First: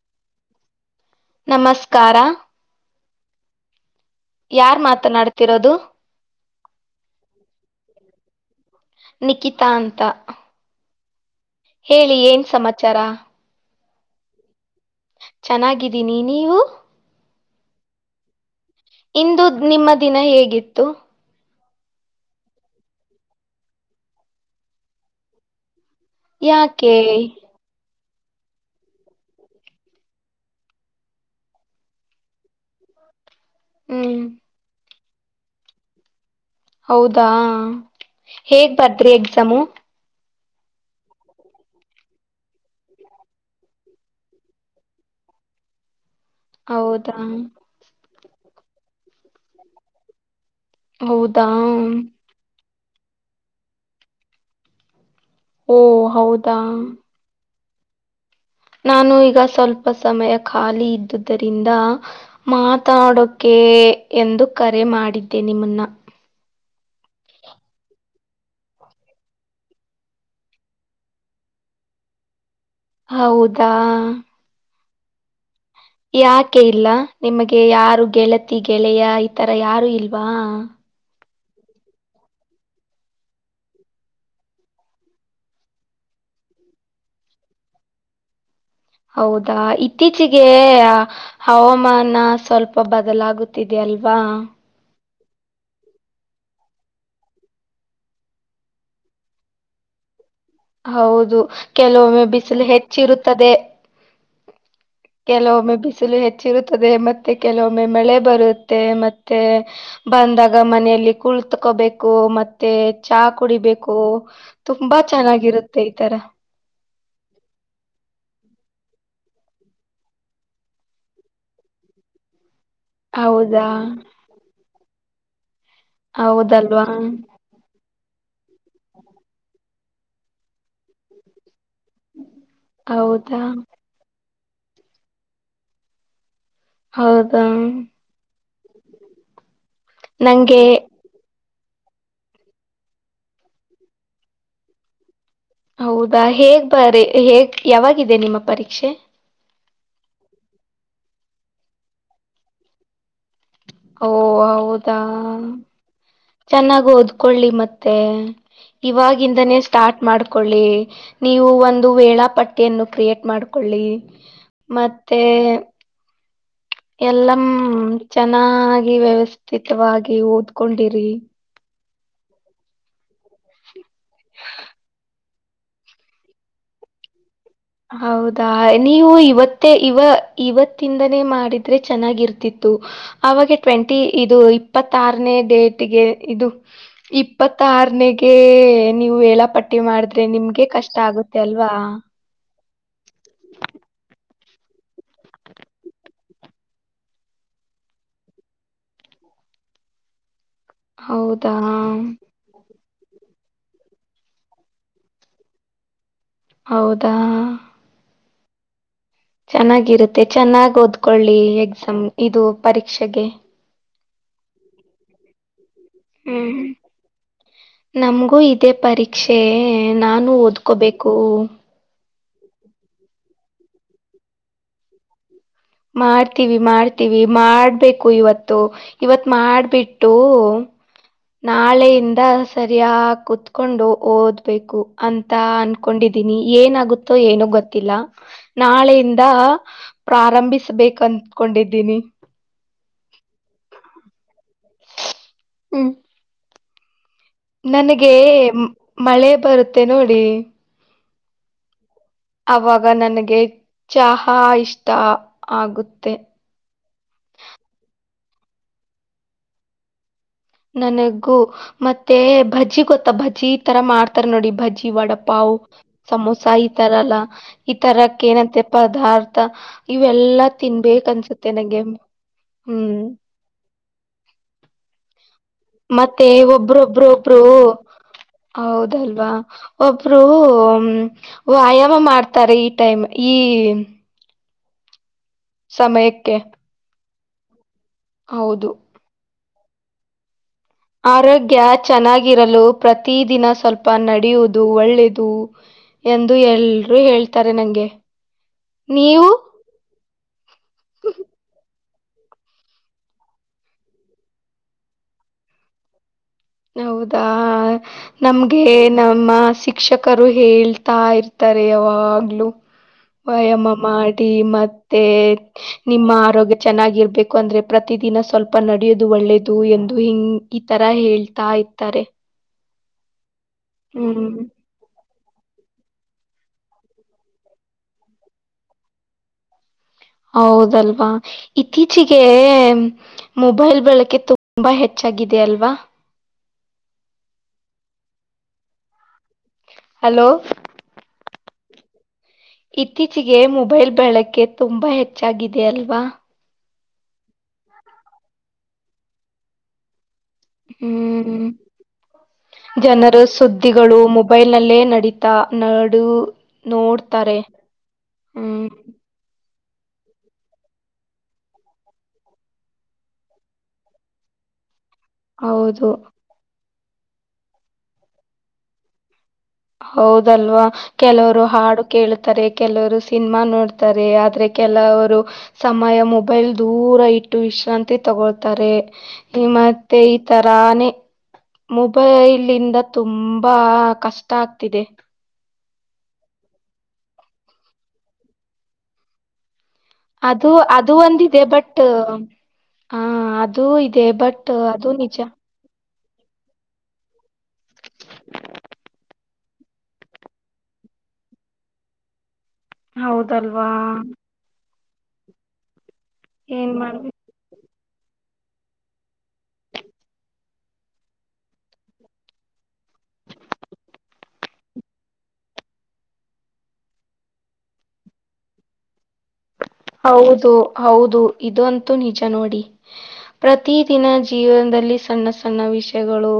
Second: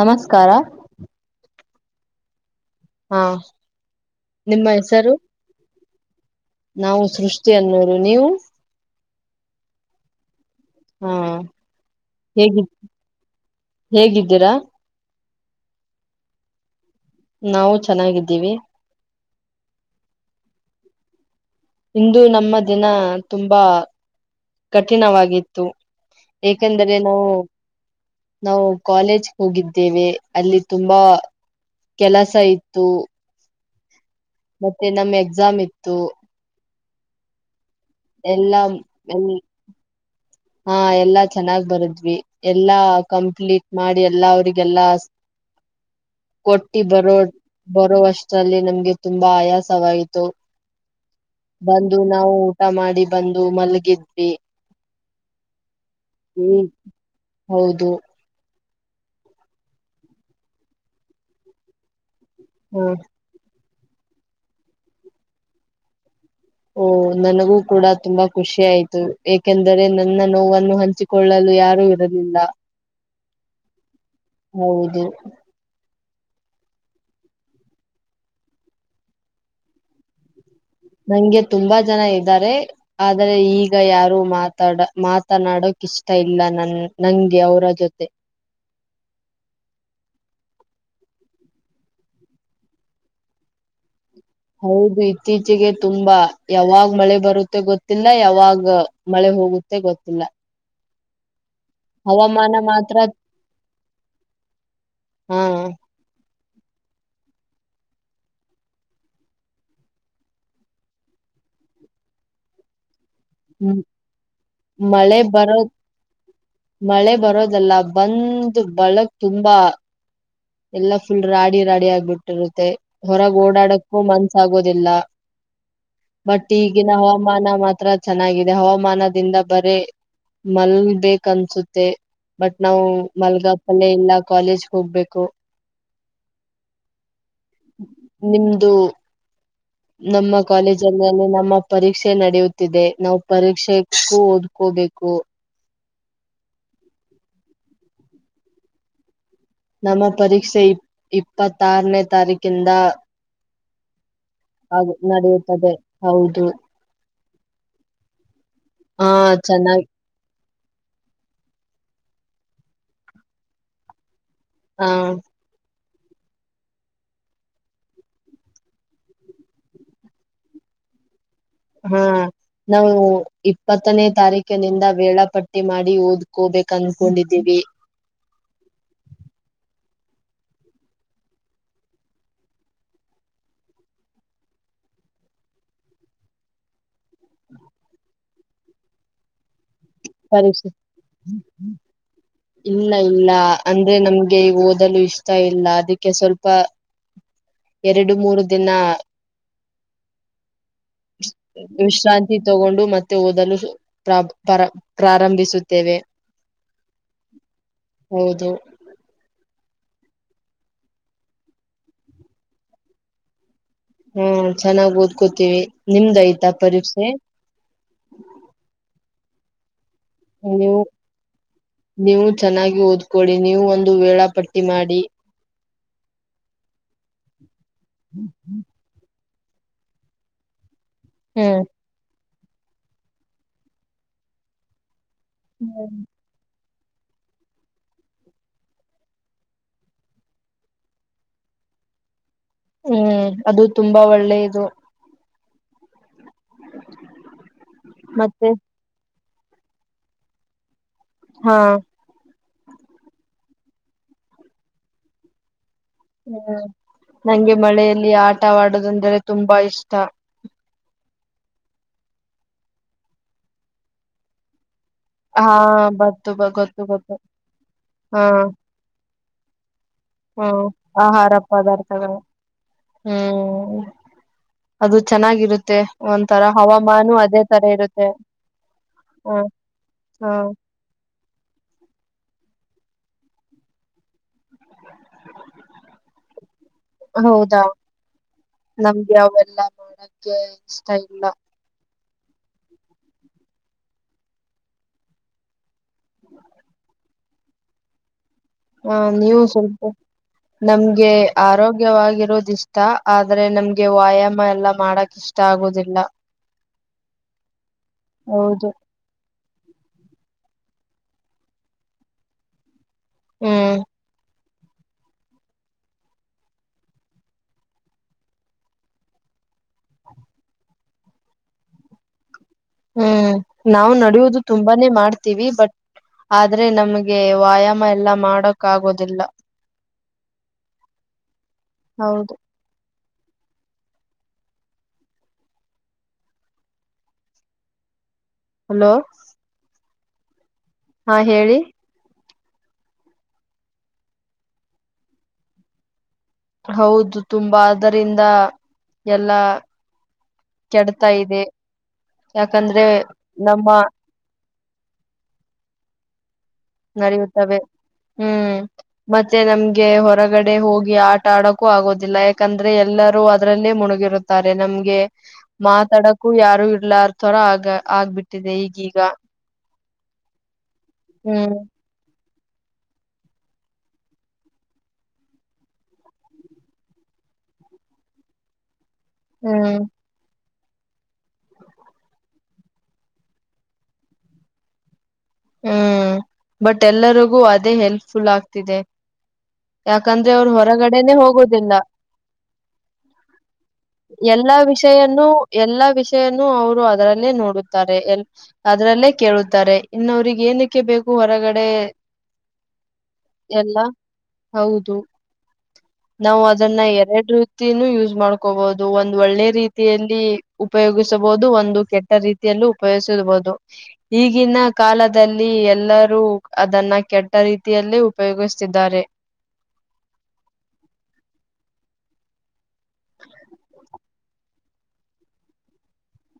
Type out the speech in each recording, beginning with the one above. ನಮಸ್ಕಾರ ನಮಸ್ಕಾರ ಹಾ ನಿಮ್ಮ ಯಾರ್ ಹೆಸರು ಮಾತನಾಡ್ತಿರೋದು ನಾವು ಸೃಷ್ಟಿ ಅನ್ನೋರು ನೀವು ನಿಕಿತಾ ಅಂತ ಹಾ ಹೇಳಿ ಏನ್ ಹೇಗಿ ಸಮಾಚಾರ ಹೇಗಿದ್ದೀರಾ. ಚೆನ್ನಾಗಿದ್ದೀನಿ ನೀವು. ನಾವು ಚೆನ್ನಾಗಿದ್ದೀವಿ. ಇಂದು ದ್ ನಿಮ್ಮ ದಿನ ಹೇಗಿತ್ತು. ಇಂದು ನಮ್ಮ ದಿನ ತುಂಬಾ ಕಠಿಣವಾಗಿತ್ತು. ಯಾಕೆ ಏಕೆಂದರೆ ನಾವು ನಾವು ಕಾಲೇಜ್ ಹೋಗಿದ್ದೇವೆ ಅಲ್ಲಿ ತುಂಬಾ ಕೆಲಸ ಇತ್ತು. ಹು. ಮತ್ತೆ ನಮ್ಮ ಎಕ್ಸಾಮ್ ಇತ್ತು. ಹೌದಾ ಎಲ್ಲಾ ಹೇಗ್ ಬರದ್ರಿ ಎಲ್ ಎಕ್ಸಾಮು. ಹಾ ಎಲ್ಲಾ ಚೆನ್ನಾಗ್ ಬರುದ್ವಿ. ಎಲ್ಲಾ ಕಂಪ್ಲೀಟ್ ಮಾಡಿ ಎಲ್ಲಾ ಅವ್ರಿಗೆಲ್ಲಾಸ್. ಕೊಟ್ಟಿ ಹೌದಾ ಬರೋಡ ಬರೋ ಅಷ್ಟರಲ್ಲಿ ನಮ್ಗೆ ತುಂಬಾ ಆಯಾಸವಾಯ್ತು ಹೌದಾ ಬಂದು ನಾವು ಊಟ ಮಾಡಿ ಬಂದು ಮಲ್ಗಿದ್ವಿ. ಓ ಹೌದಾ ಹ್ಮ್ ಹೌದು. ನಾನು ಈಗ ಸ್ವಲ್ಪ ಸಮಯ ಖಾಲಿ ಇದ್ದುದರಿಂದ ಹ ಮಾತಾಡೋ ಕೇ ಎಂದು ಕರೆ ಮಾಡಿದ್ದೆ ನಿಮ್ಮನ್ನ. ಓ ನನಗೂ ಕೂಡ ತುಂಬಾ ಖುಷಿ ಆಯ್ತು ಏಕೆಂದರೆ ನನ್ನ ನೋವನ್ನು ಹಂಚಿ ಕೊಳ್ಳಲು ಯಾರು ಇರಲಿಲ್ಲಾ. ಹೌದಾ ಹೌದು ಯಾಕೆ ಇಲ್ಲಾ ನಿಮಗೆ ಯಾರು ಗೆಳತಿ ಗೆಳೆಯ ಈತರ ಯಾರು ಇಲ್ವಾ. ನಂಗೆ ತುಂಬಾ ಜನ ಇದ್ದಾರೆ ಆದ್ರೆ ಈಗ ಯಾರು ಮಾತಾಡ ಮಾತನಾಡೋಕ್ ಇಷ್ಟ ಇಲ್ಲ ನನ್ ನಂಗೆ ಅವ್ರ ಜೊತೆ. ಹೌದಾ ಇತ್ತೀಚಿಗೇ ಅ ಹವಮಾನ ಸ್ವಲ್ಪ ಬದಲಾಗುತ್ತಿದೆ ಅಲ್ವಾ. ಹೌದು ಇತ್ತೀಚೆಗೆ ತುಂಬಾ ಯಾವಾಗ್ ಮಳೆ ಬರುತ್ತೆ ಗೊತ್ತಿಲ್ಲಾ ಯಾವಾಗ ಮಳೆ ಹೋಗುತ್ತೆ ಗೊತ್ತಿಲ್ಲ. ಹೌದು ಕೆಲವೊಮ್ಮೆ ಹವಾಮಾನ ಬಿಸಿಲು ಮಾತ್ರ ಹೆಚ್ಚಿರುತ್ತದೆ ಹಾ ಕೆಲವೊಮ್ಮೆ ಬಿಸಿ ಚಳಿ ಹೆಚ್ಚಿರುತ್ತದೆ ಮತ್ತೆ ಕೆಲವೊಮ್ಮೆ ಮಳೆ ಬರುತ್ತೆ ಮತ್ತೆ ಬಂದಾಗ ಮನೆಯಲ್ಲಿ ಕುಳತ್ಕೋಬೇಕು ಮತ್ ತ್ತೆ ಚಹಾ ಮ್- ಕುಡಿಬೇಕು ತುಂಬಾ ಮಳೆ ಬರೋ ಚೆನ್ನಾಗಿರುತ್ತೆ ಈ ತರಾ. ಮಳೆ ಬರೋದಲ್ಲಾ ಬಂದ್ ಬಳಗ್ ತುಂಬಾ. ಎಲ್ಲಾ ಫುಲ್ ರಾಡಿ ರಾಡಿ ಆಗ್ಬಿಟ್ಟಿರುತ್ತೆ ಹೊರಗ್ ಹೌದಾ ಓಡಾಡಕ್ಕೂ ಮನ್ಸ ಆಗೋದಿಲ್ಲ. ಬಟ್ ಹೌದಲ್ವಾ ಈಗಿನ ಹವಾಮಾನ ಮಾತ್ರ ಚೆನ್ನಾಗಿದೆ ಹವಾಮಾನದಿಂದ ಬರೇ ಮಲ್ಬೇಕನ್ಸುತ್ತೆ. ಬಟ್ ನಾವು ಹೌದಾ ಮಲ್ಗಪಲ್ಲೇ ಇಲ್ಲ ಕಾಲೇಜ್ ಹೋಗ್ಬೇಕು. ಹೌದಾ. ನಿಮ್ದು ನಮ್ಮ ನಂಗೆ ಕಾಲೇಜಲ್ಲಿ. ಲಲ್ಲಿ ನಮ್ಮ ಪರೀಕ್ಷೆ ನಡೆಯುತ್ತಿದೆ ನಾವು ಪರೀಕ್ಷೆಕ್ಕೂ ಓದ್ಕೋಬೇಕು. ಹೌದಾ ಹೇಗ್ ಬರಿ ಹೇಗ್ ಯಾವಾಗಿದೆ ನಿಮ್ಮ ಪರೀಕ್ಷೆ. ನಮ್ಮ ಪರೀಕ್ಷೆ ಇ ಇಪ್ಪತ್ತಾರನೇ ತಾರೀಕಿಂದ ಓ ಹೌದಾ ನಡೆಯುತ್ತದೆ ಹೌದು ಚೆನ್ನಾಗ ಹೋದ್ ಕೊಳ್ಳಿ ಮತ್ತೆ ಹ ಇವಾಗಿಂದಾನೇ ಚೆನ್ನಾಗಿ ಸ್ಟಾರ್ಟ್ ಮಾಡ್ ೊಳ್ಳಿ ನೀವು ಒಂದು ವೇಳಾಪಟ್ಟಿಯನ್ನು ಕ್ರಿಯೇಟ್ ಮಾಡ್ಕೊಳ್ಳಿ ಹ ಮತ್ತೆ ಎಲ್ಲ ಚೆನ್ನಾಗಿ ವ್ಯವಸ್ಥಿತವಾಗಿ ಓದ್ಕೊಂಡಿರಿ ಹಾ ನಾವು ಇಪ್ಪತ್ತನೇ ತಾರೀಕಿನಿಂದ ವೇಳಾಪಟ್ಟ ಬಟ್ಟೆ ಮಾಡಿ ಓದ್ಕೋಬೇಕ ಅನ್ಕೊಂಡಿದ್ದೀವಿ ಹೌದಾ ನೀವು ಇವತ್ತೇ ಇವ ಇವತ್ತಿಂದನೇ ಮಾಡಿದ್ರೆ ಚೆನ್ನಾಗಿರ್ತಿತ್ತು ಅವಾಗೆ ಟ್ವೆಂಟಿ ಇದು ಇಪ್ಪತ್ತಾರನೇ ಡೇಟ್ಗೆ ಇದು ಇಪ್ಪತ್ತಾರನಗೆ ನೀವು ಹೇಳಪಟ್ಟ ಪಟಿ ಮಾಡಿದ್ರೆ ನಿಮ್ಗೆ ಪರೀಕ್ಷೆ ಕಷ್ಟ ಆಗುತ್ತೆ ಅಲ್ವಾ ಇಲ್ಲ ಇಲ್ಲ ಅಂದ್ರೆ ನಮ್ಗೆ ಓದಲು ಇಷ್ಟ ಇಲ್ಲ ಅದಕ್ಕೆ ಸ್ವಲ್ಪ ಎರಡು ಮೂರು ದಿನ ಹೌದಾ ವಿಶ್ರಾಂತಿ ತಗೊಂಡು ಮತ್ತೆ ಓದಲು ಪ್ರಾ ಪರ ಪ್ರಾರಂಭಿಸುತ್ತೇವೆ ಹೌದಾ ಹೌದು ಚೆನ್ನಾಗಿರುತ್ತೆ ಚೆನ್ನಾಗಿ್ ಓದ್ಕೊಳ್ಳಿ ಎಕ್ಸಾಮ್ ಇದು ಪರೀಕ್ಷೆಗೆ ಹ್ಮ ಚೆನ್ನಾಗ್ ಓದ್ಕೋತೀವಿ ನಿಮ್ದಯ್ತಾ ಹ್ಮ್ ಪರೀಕ್ಷೆ ನಮಗೂ ಇದೇ ಪರೀಕ್ಷೆ ನಾನು ನೀವು ಓದ್ಕೋಬೇಕು ನೀವು ಚೆನ್ನಾಗಿ ಓದ್ಕೊಿ ನೀವು ಒಂದು ವೇಳಾ ಪಟ್ಟಿ ಮಾಡಿ ಮಾಡ್ತೀವಿ ಮಾಡ್ತೀವಿ ಮಾಡ್ಬೇಕು ಇವತ್ತು ಇವತ್ ಮಾಡ್ಬಿಟ್ಟು ಹ್ಮ್ ನಾಳೆಯಿಂದ ಸರಿಯ ಕುೂತ್ಕೊಂಡು ಓದ್ಬೇಕು ಅಂತ ಅನ್ಕೊಂಡಿದೀನಿ ಏನಾಗುತ್ತೆ ಏನು ಗೊತ್ತಿಲ್ಲ ನಾಳೆಯಿಂದ ಪ್ರಾರಂಭಿಸಿ ಬೇಕ ಅಂದಕೊಂಡಿದ್ದೀನಿ ಹ್ಮ್ ಅದು ತುಂಬಾ ಒಳ್ಳೇದು ಹ್ಮ್ ನನಗೆ ಮತ್ತೆ ಮಳೆ ಬರುತ್ತೆ ನೋಡಿ ಹಾ ಅವಾಗ ನನಗೆ ಚಹಾ ಇಷ್ಟ ಆಗುತ್ತೆ ಹ್ಮ್ ನಂಗೆ ಮಳೆಯಲ್ಲಿ ಆಟವಾಡೋದಂದರೆೆ ತುಂಬಾ ಇಷ್ಟ ನನಗೂ ಮತ್ತೆ ಬಜ್ಜಿ ಗೊತ್ತಾ ಭಜ್ಜಿ ಈ ತರ ಮಾಡ್ತಾರ ನೋಡಿ ಬಜ್ಜಿ ವಡಪ್ಪ ಹಾ ಪಾವು ಬತ್ತು ಬ ಸಮೋಸಾ ಈ ಗೊತ್ತು ಗೊತ್ತು ತರಲ್ಲ ಈ ಹಾ ತರಕ್ಕ ಏನಂತೆ ಪದಾರ್ಥ ಇವೆಲ್ಲಾ ಹ್ಮ್ ತಿನ್ಬೇಕ ಆಹಾರ ಅನ್ಸುತ್ತೆ ನಂಗೆ ಪದಾರ್ಥಗಳು ಹ್ಮ್ ಹ್ಮ್ ಅದು ಚೆನ್ನಾಗಿರುತ್ತೆ ಮತ್ತೆ ಒಂಥರ ಹವಾಮಾನು ಒಬ್ರೊಬ್ರೊಬ್ರು ಅದೇ ತರ ಇರುತ್ತೆ ಹೌದಲ್ವಾ ಹ್ಮ್ ಒಬ್ರು ಹ್ಮ್ ವ್ಯಾಯಾಮ ಮಾಡ್ತಾರೆ ಈ ಟೈಮ್ ಈ ಹ ಸಮಯಕ್ಕೆ ಹೌದಾ ಹೌದು ನಮ್ಗೆ ಅವೆಲ್ಲ ನಡ [unintelligible] ಆರೋಗ್ಯ ಚೆನ್ನಾಗಿರಲು ಪ್ರತಿ ದಿನ ಸ್ವಲ್ಪ ನಡೆಯುವುದು ಒಳ್ಳೇದು ಎಂದು ಎಲ್ರರು ಹೇಳ್ತಾರೆ ನಂಗೆ. ಹಾ ನೀವು ಸ್ವಲ್ಪ ನಮ್ಗೆ ಆರೋಗ್ಯ. ವಗವಾಗಿರೋದ ಇಷ್ಟ ಆದ್ರೆ ನಮ್ಗೆ ವ್ಯಾಯಾಮ ಎಲ್ಲ ಮಾಡಕ್ ಇಷ್ಟ ಆಗೋದಿಲ್ಲ. ಹೌದಾ ನಮ್ಗೆ. ಹೌದು ನಮ್ಮ ಶಿಕ್ಷಕರು ಹೇಳ್ತಾ ಇರ್ತಾರೆ ಯಾವಾಗ್ಲುೂ. ವ್ಯಾಯಾಮ ಹ್ಮ್ ಮಾಡಿ ಮತ್ತೆ. ನಿಮ್ಮ ಆರೋಗ್ಯ ಚೆನ್ನಾಗಿರ್ಬೇಕು ಅಂದ್ರೆ ಪ್ರತಿ ದಿನ ಸ್ವಲ್ಪ ನಡಿಯೋದು ಒಳ್ಳೇದು ಎಂದು ಹಿಂಗ.. ಈ ತರ ಹೇಳ್ತಾ ಇತಾರೆ. ಹ್ಮ್ ನಾವು ನಡುವುದು ತುಂಬ.. ುಂಬನೆ ಮಾಡ್ತೀವಿ ಬಟ್ ಆದ್ರೆ ನಮ್ಗೆ ವ್ಯಾಯಾಮ ಎಲ್ಲಾ ಮಾಡಕ್ ಆಗೋದಿಲ್ಲ. ಹೌದಲ್ವಾ ಇತ್ತೀಚಿಗೆ. ಹೌದು ಮೊಬೈಲ್ ಬಳಕೆ ತುಂಬಾ ಹೆಚ್ಚಾಗಿದೆ ಅಲ್ವಾ. ಹಲೋ. ಹಲೋ. ಹಾ ಹೇಳಿ. ಇತ್ತೀಚೆಗೆ ಮೊಬೈಲ್ ಬಳಕೆ ತುಂಬಾ ಹೆಚ್ಚಾಗಿದೆ ಅಲ್ವಾ. ಹೌದು ತುಂಬಾ ಅದರಿಂದ ಎಲ್ಲಾ. ಕೆಡ್ತಾ ಇದೆ ಹ್ಮ್ ಯಾಕಂದ್ರೆ ಜನರ ನಮ್ಮ ಸುದ್ದಿಗಳು. ಮೊಬೈಲ್ ನಲ್ಲೇ ನಡೀತಾ ನಡು. ನೋಡ್ತಾರೆ ನಡೆಯುತ್ತವೆ ಹ್ಮ್. ಮತ್ತೆ ನಮ್ಗೆ ಹೊರಗಡೆ ಹೋಗಿ ಆಟ ಆಡಕೂ ಆಗೋದಿಲ್ಲ ಯಾಕಂದ್ರೆ ಎಲ್ಲರೂ ಅದ್ರಲ್ಲೇ ಮುಣುಗಿರುತ್ತೆ.. ತಾರೆ ನಮ್ಗೆ ಹೌದು ಮಾತಾಡಕೂ ಯಾರು ಇರ್ಲಾರ ತರ ಆಗ ಆಗ್ಬಿಟ್ಟಿದೆ ಈಗೀಗ. ಹೌದಲ್ವಾ ಕೆಲವರು ಹ್ಮ್ ಹಾಡು.. ಕೇಳ್ತಾರೆ ಕೆಲವರು ಸಿನಿಮಾ ನೋಡ್ತಾರೆ ಆದ್ರೆ ಕೆಲವರು. ಸಮಯ ಮೊಬೈಲ್ ದೂರ ಇಟ್ಟು ವಿಶ್ರಾಂತಿ ತಗೊಳ್ತಾರೆ.. ಹ್ಮ್ ಮತ್ತೆ ಈ ತರಾನೇ. ಮೊಬೈಲ್ಂದ ತುಂಬಾ ಕಷ್ಟ ಆಗ್ತಿದೆ. ಹ್ಮ್ ಬಟ್ ಎಲ್ಲರಿಗೂ ಅದೇ ಹೆಲ್ಪ್ಫುಲ್ ಆಗ್ತಿದೆ. ಯಾಕಂದ್ರೆ ಅವ್ರು ಅದು ಅದು ಹೊರಗಡೆನೆ ಒಂದಿದೆ ಹೋಗೋದಿಲ್ಲ ಬಟ್. ಹ ಅದುೂ ಇದೆ ಬಟ್ ಅದು. ನಿಜ ನ್ನು ಎಲ್ಲಾ ವಿಷಯನ್ನು ಅವರು ಅದರಲ್ಲೇ ನೋಡುತ್ತಾರೆ ಎ ಅದರಲ್ಲೇ ಕೇಳುತ್ತಾರೆ. ಇನ್ನವ್ರಗ್ ಏನಕ್ಕೆ ಬೇಕು ಹೊರಗಡೆ.. ಹೌದಲ್ವಾ. ಎಲ್ಲ ಹೌದು ನಾವು ಏನ್ ಅದನ್ನ ಮಾಡ ಎರಡು.. ಯೂಸ್ ಮಾಡ್ಕೋಬಹುದು ಒಂದು ಒಳ್ಳೆ ರೀತಿಯಲ್ಲಿ ಉಪಯೋಗಿಸಬಹುದು ಒಂದು ಕೆಟ್ಟ ರೀತಿ. ಉಪಯೋಗಿಸರಬಹುದು ಈಗಿನ. ಕಾಲದಲ್ಲಿ ಎಲ್ಲರೂ ಅದನ್ನ ಕೆಟ್ಟ ರೀತಿಯಲ್ಲಿ ಉಪಯೋಗಿಸ್ತಿದ್ದಾರೆ. ಹೌದು ಹೌದು ಇದು ಅಂತೂ ನಿಜ ನೋಡಿ. ಪ್ರತಿ ದಿನ ಜೀವನದಲ್ಲಿ ಸಣ್ಣ ಸಣ್ಣ ವಿಷಯಗಳು.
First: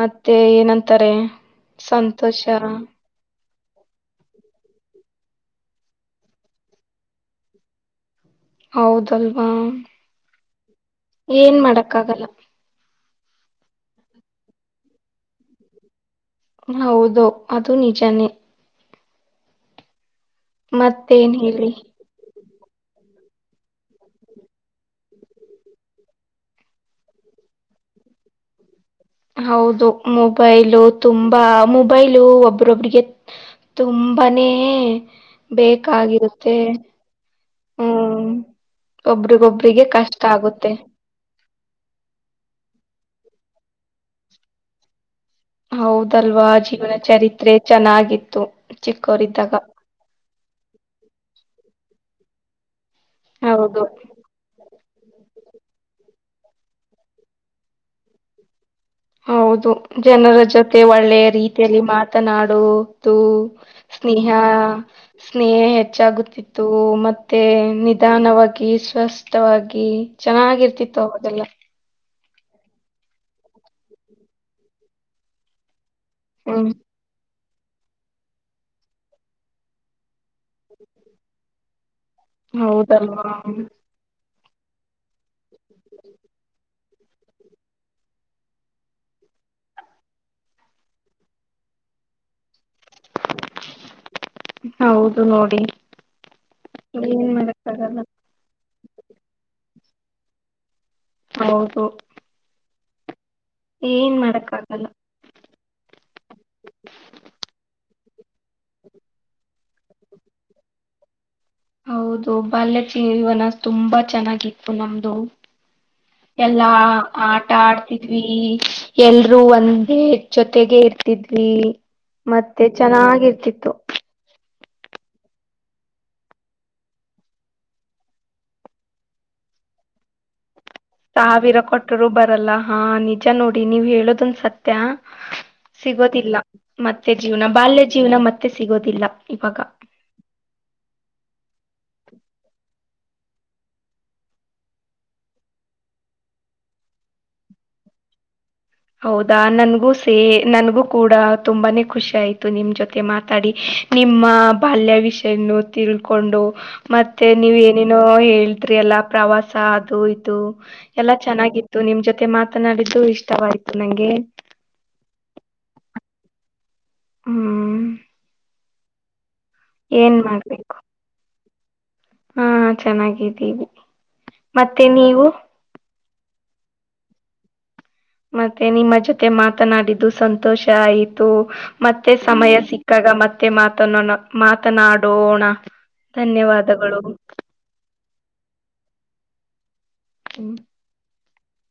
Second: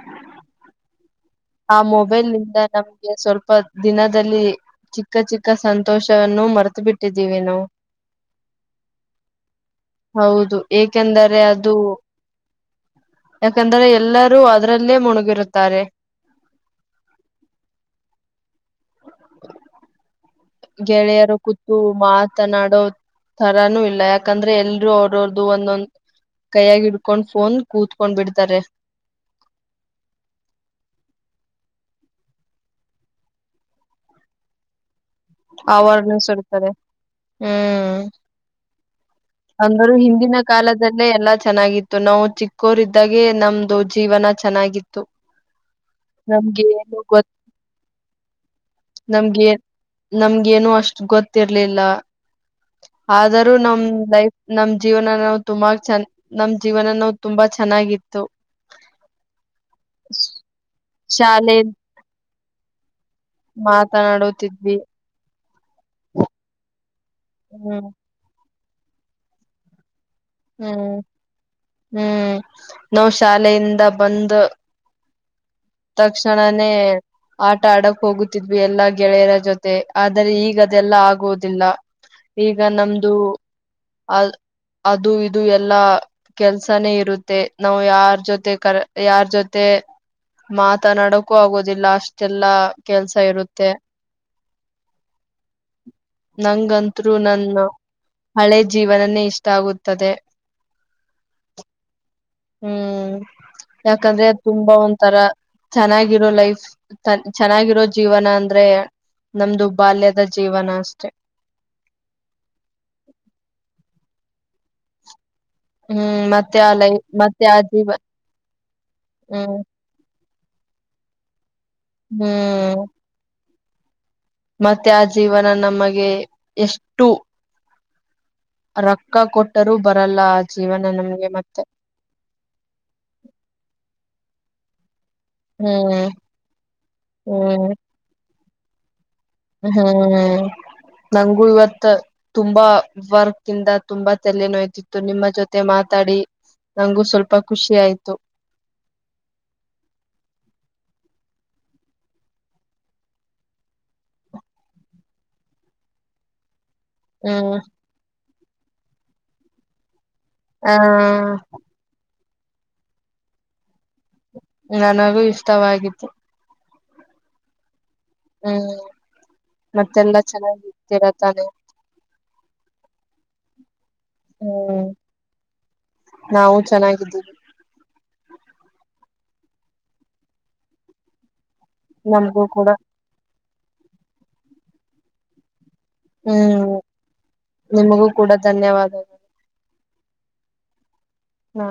ಮತ್ತೆ ಏನಂತಾರೆ. ಆ ಮೊಬೈಲ್ ಸಂತೋಷ ನಿಂದ ನ. ಗೆ ಸ್ವಲ್ಪ ದಿನದಲ್ಲಿ ಚಿಕ್ಕ ಚಿಕ್ಕ ಸಂತೋಷವನ್ನು ಮರ್ತು ಬಿಟ್ಟಿದ್ದೀವಿ ನಾ. ಹೌದಲ್ವಾ. ಹೌದು ಏಕೆಂದರೆ ಏನ್ ಅದು. ಮಾಡಕ್ಕಾಗಲ್ಲ ಯಾಕಂದ್ರೆ ಎಲ್ಲರೂ ಅದ್ರಲ್ಲೇ ಮುಣುಗಿರುತ್ತಾರೆ. ಹೌದು ಅದು ನಿಜಾನೇ. ಮತ್ತೇನ್ ಗೆಳೆಯರು ಹೇಳಿ ಕುತ್ತು ಮಾತ್ ಮಾತನಾಡೋ ತರಾನು ಇಲ್ಲ ಯಾಕಂದ್ರೆ ಎಲ್ರು ಅವ್ರವ್ರ್ದ ಒಂದೊಂದು. ಕೈಯಾಗ ಇಡ್ಕೊಂಡ್ ಫೋನ್ ಕೂತ್ಕೊಂಡ್ ಬಿಡ್ತಾರೆ. ಹೌದು ಮೊಬೈಲು ತುಂಬಾ ಮೊಬೈಲು ಒಬ್ರೊಬಿಗೆ. ತುಂಬನೇ. ಬೇಕಾಗಿರುತ್ತೆ ಆವರ್ಣಿಸಿರ್ತಾರೆ ಹ್ಮ್ ಹ್ಮ. ಒಬ್ರಿಗೊಬ್ರಿಗೆ ಕಷ್ಗೆ ಆಗುತ್ತೆ. ಇಲ್ಲೇ ಎಲ್ಲಾ ಚೆನ್ನಾಗಿತ್ತು ನಾವು ಚಿಕ್ಕೋರ ಇದಿದ್ದಾಗೆ ನಮ್ದು ಜೀವನ ಚೆನ್ನಾಗಿತ್ತು. ಹೌದಲ್ವಾ ನಮ್ಗೆ ಜೀವನ ಏನು ಗೊತ್ ಚರಿತ್ರೆ ಚೆನ್ನಾಗಿತ್ತು ಚಿಕ್ಕೋರಿದ್ದಾಗ. ನಮ್ಗನು ಅಷ್ಟು ಗೊತ್ತಿರ್ಲಿಲ್ಲ ಆದರೂ ನಮ್ ಹೌದು ಲೈಫ್ ನಮ್ ಜೀವನ ನಾವು ತುಂಬಾ ಚ ನಮ್ ಜೀವನ ನಾವು ತುಂಬಾ ಚೆನ್ನಾಗಿತ್ತು. ಹೌದು ಜನರ ಜೊತೆ ಒಳ್ಳೆಯ ಶಾಲೆಯಲ್ಲಿ ರೀತಿಯಲ್ಲಿ ಮಾತನಾಡುವುದು. ಸ್ನೇಹ ಮಾತನಾಡುತ್ತಿದ್ವಿ ಸ್ನೇಹ ಹೆಚ್ಚಾಗುತ್ತಿತ್ತು ಮತ್ತೆ ನಿ ಹ್ಮ್ ನಿಧಾನವಾಗಿ ಸ್ವಸ್ಥವಾಗಿ ಹ್ಮ್ ಚೆನ್ನಾಗಿರ್ತಿತ್ತು ಅವಗೆಲ್ಲ. ಹ್ಮ್ ನಾವ್ ಶಾಲೆಯಿಂದ ಬಂದು. ತಕ್ಷಣನೇ ಹ್ಮ್ ಆಟ ಆಡಕ್ ಹೋಗುತ್ತಿದ್ವಿ ಎಲ್ಲಾ ಗೆಳೆಯರ ಜೊತೆ ಆದರೆ ಈ ಈಗ ಅದೆಲ್ಲ ಆಗೋದಿಲ್ಲ ಈಗ ನಮ್ದು ಹೌದಲ್ವಾ ಅ ಅದು ಇದು ಎಲ್ಲಾ. ಕೆಲ್ಸಾನೇ ಇರುತ್ತೆ ನಾವು ಯಾರ್ ಜೊತೆ ಕರ ಯಾರ್ ಜೊತೆ. ಮಾತನಾಡಕೂ ಆಗೋದಿಲ್ಲ ಅಷ್ಟೆಲ್ಲಾ ಕೆಲ್ಸ ಇರುತ್ತೆ. ಹೌದು ನೋಡಿ ನಂಗಂತ್ರು ಏನ್ ನನ್ನ ಮಾಡಕ್ಕಾಗಲ್ಲ. ಹಳೆ ಜೀವನನೇ ಇಷ್ಟ ಆಗುತ್ತದೆ. ಹೌದು. ಹ್ಮ್ ಏನ್ ಯಾಕಂದ್ರೆ ತುಂಬಾ ಮಾಡಕ್ಕಾಗಲ್ಲ ಒಂಥರ ಚೆನ್ನಾಗಿರೋ ಲೈಫ್. ಚೆನ್ನಾಗಿರೋ ಜೀವನ ಅಂದ್ರೆ ನಮ್ದು ಬಾಲ್ಯದ ಜೀವನ ಅಷ್ಟೇ. ಹೌದು ಬಾಲ್ಯ ಜೀವನ ತುಂಬಾ ಚೆನ್ನಾಗಿತ್ತು ನಮ್ದು. ಹ್ಮ್ ಮತ್ತೆ ಎಲ್ಲಾ ಆ ಲೈ ಮತ್ತೆ ಆಟ ಆ ಜೀವ ಆಡ್ತಿದ್ವಿ ಎಲ್ರು ಹ್ಮ್ ಒಂದ್ ಜೊತೆಗೆ ಇರ್ತಿದ್ವಿ ಮತ್ತೆ ಹ್ಮ್ ಚೆನ್ನಾಗಿರ್ತಿತ್ತು. ಮತ್ತೆ ಆ ಜೀವನ ನಮಗೆ ಎಷ್ಟು. ರೊಕ್ಕ ಕೊಟ್ಟರು ಬರಲ್ಲ ಅದು. ಜೀವನ ನಮ್ಗೆ. ಸಾವಿರ ಮತ್ತೆ ಕೊಟ್ಟರು ಬರಲ್ಲ ಹಾ ನಿಜ ನೋಡಿ ನೀವ್ ಹೇಳದಂದ ಸತ್ಯ. ಹ್ಮ್ ಸಿಗೋದಿಲ್ಲ ಮತ್ತೆ ಜೀವನ ಹ್ಮ್ ಬಾಲ್ಯ ಜೀವನ ಮತ್ತೆ ಸಿಗೋದಿಲ್ಲ ಇವಾಗ. ಹ್ಮ್ ನನ್ಗೂ ಇವತ್ತ. ತುಂಬಾ ವರ್ಕ್ ಇಂದ ತುಂಬಾ ತಲೆ ನೋಯ್ತಿತ್ತು ನಿಮ್ಮ ಜೊತೆ ಮಾತಾಡಿ. ನಂಗು ಸ್ವಲ್ಪ ಖುಷಿ ಆಯ್ತು. ಹೌದಾ ನನ್ಗೂ ಸೇ ನನ್ಗೂ ಕೂಡ ತುಂಬಾನೇ ಖುಷಿ ಆಯ್ತು ನಿಮ್ ಜೊತೆ ಮಾತಾಡಿ. ನಿಮ್ಮ ಬಾಲ್ಯ ವಿಷಯನ್ನು ತಿಳ್ಕೊಂಡು. ಮತ್ತೆ ಹ್ಮ್ ನೀವ್ ಏನೇನೋ ಹೇಳ್ತರಿ ಎಲ್ಲಾ ಪ್ರವಾಸ ಅದು ಇದು ಆ ಎಲ್ಲಾ ಚೆನ್ನಾಗಿ ನಿಮ್ ಜೊತೆ ಮಾತನಾಡಿದ್ದು ಇಷ್ಟವಾಯ್ತು ನಂಗೆ. ನನಗೂ ಇಷ್ಟವಾಗಿತ್ತು. ಹ್ಮ್ ಹ್ಮ್ ಮತ್ತೆಲ್ಲ ಏನ್ ಮಾಡ್ಬೇಕು ಚೆನ್ನಾಗರ್ತೀರಾ ತಾನೆ. ಹಾ ಚೆನ್ನಾಗಿದ್ದೀವಿ ಹ್ಮ್ ಮತ್ತೆ ನೀವು. ನಾವು ಚೆನ್ನಾಗಿದ್ದೀವಿ ಮತ್ತೆ ನಿಮ್ಮ ಜೊತೆ ಮಾತನಾಡಿದ್ದು ಸಂತೋಷ ಆಯಿತು ಮತ್ತೆ ನಮಗೂ ಸಮಯ ಕೂಡ ಸಿಕ್ಕಾಗ ಮತ್ತೆ ಮಾತೋ ಮಾತನಾಡೋಣ ಹ್ಮ್ ಧನ್ಯವಾದಗಳು ನಿಮಗೂ ಕೂಡ ಧನ್ಯವಾದಗಳು ಹ್ಮ ಹಾ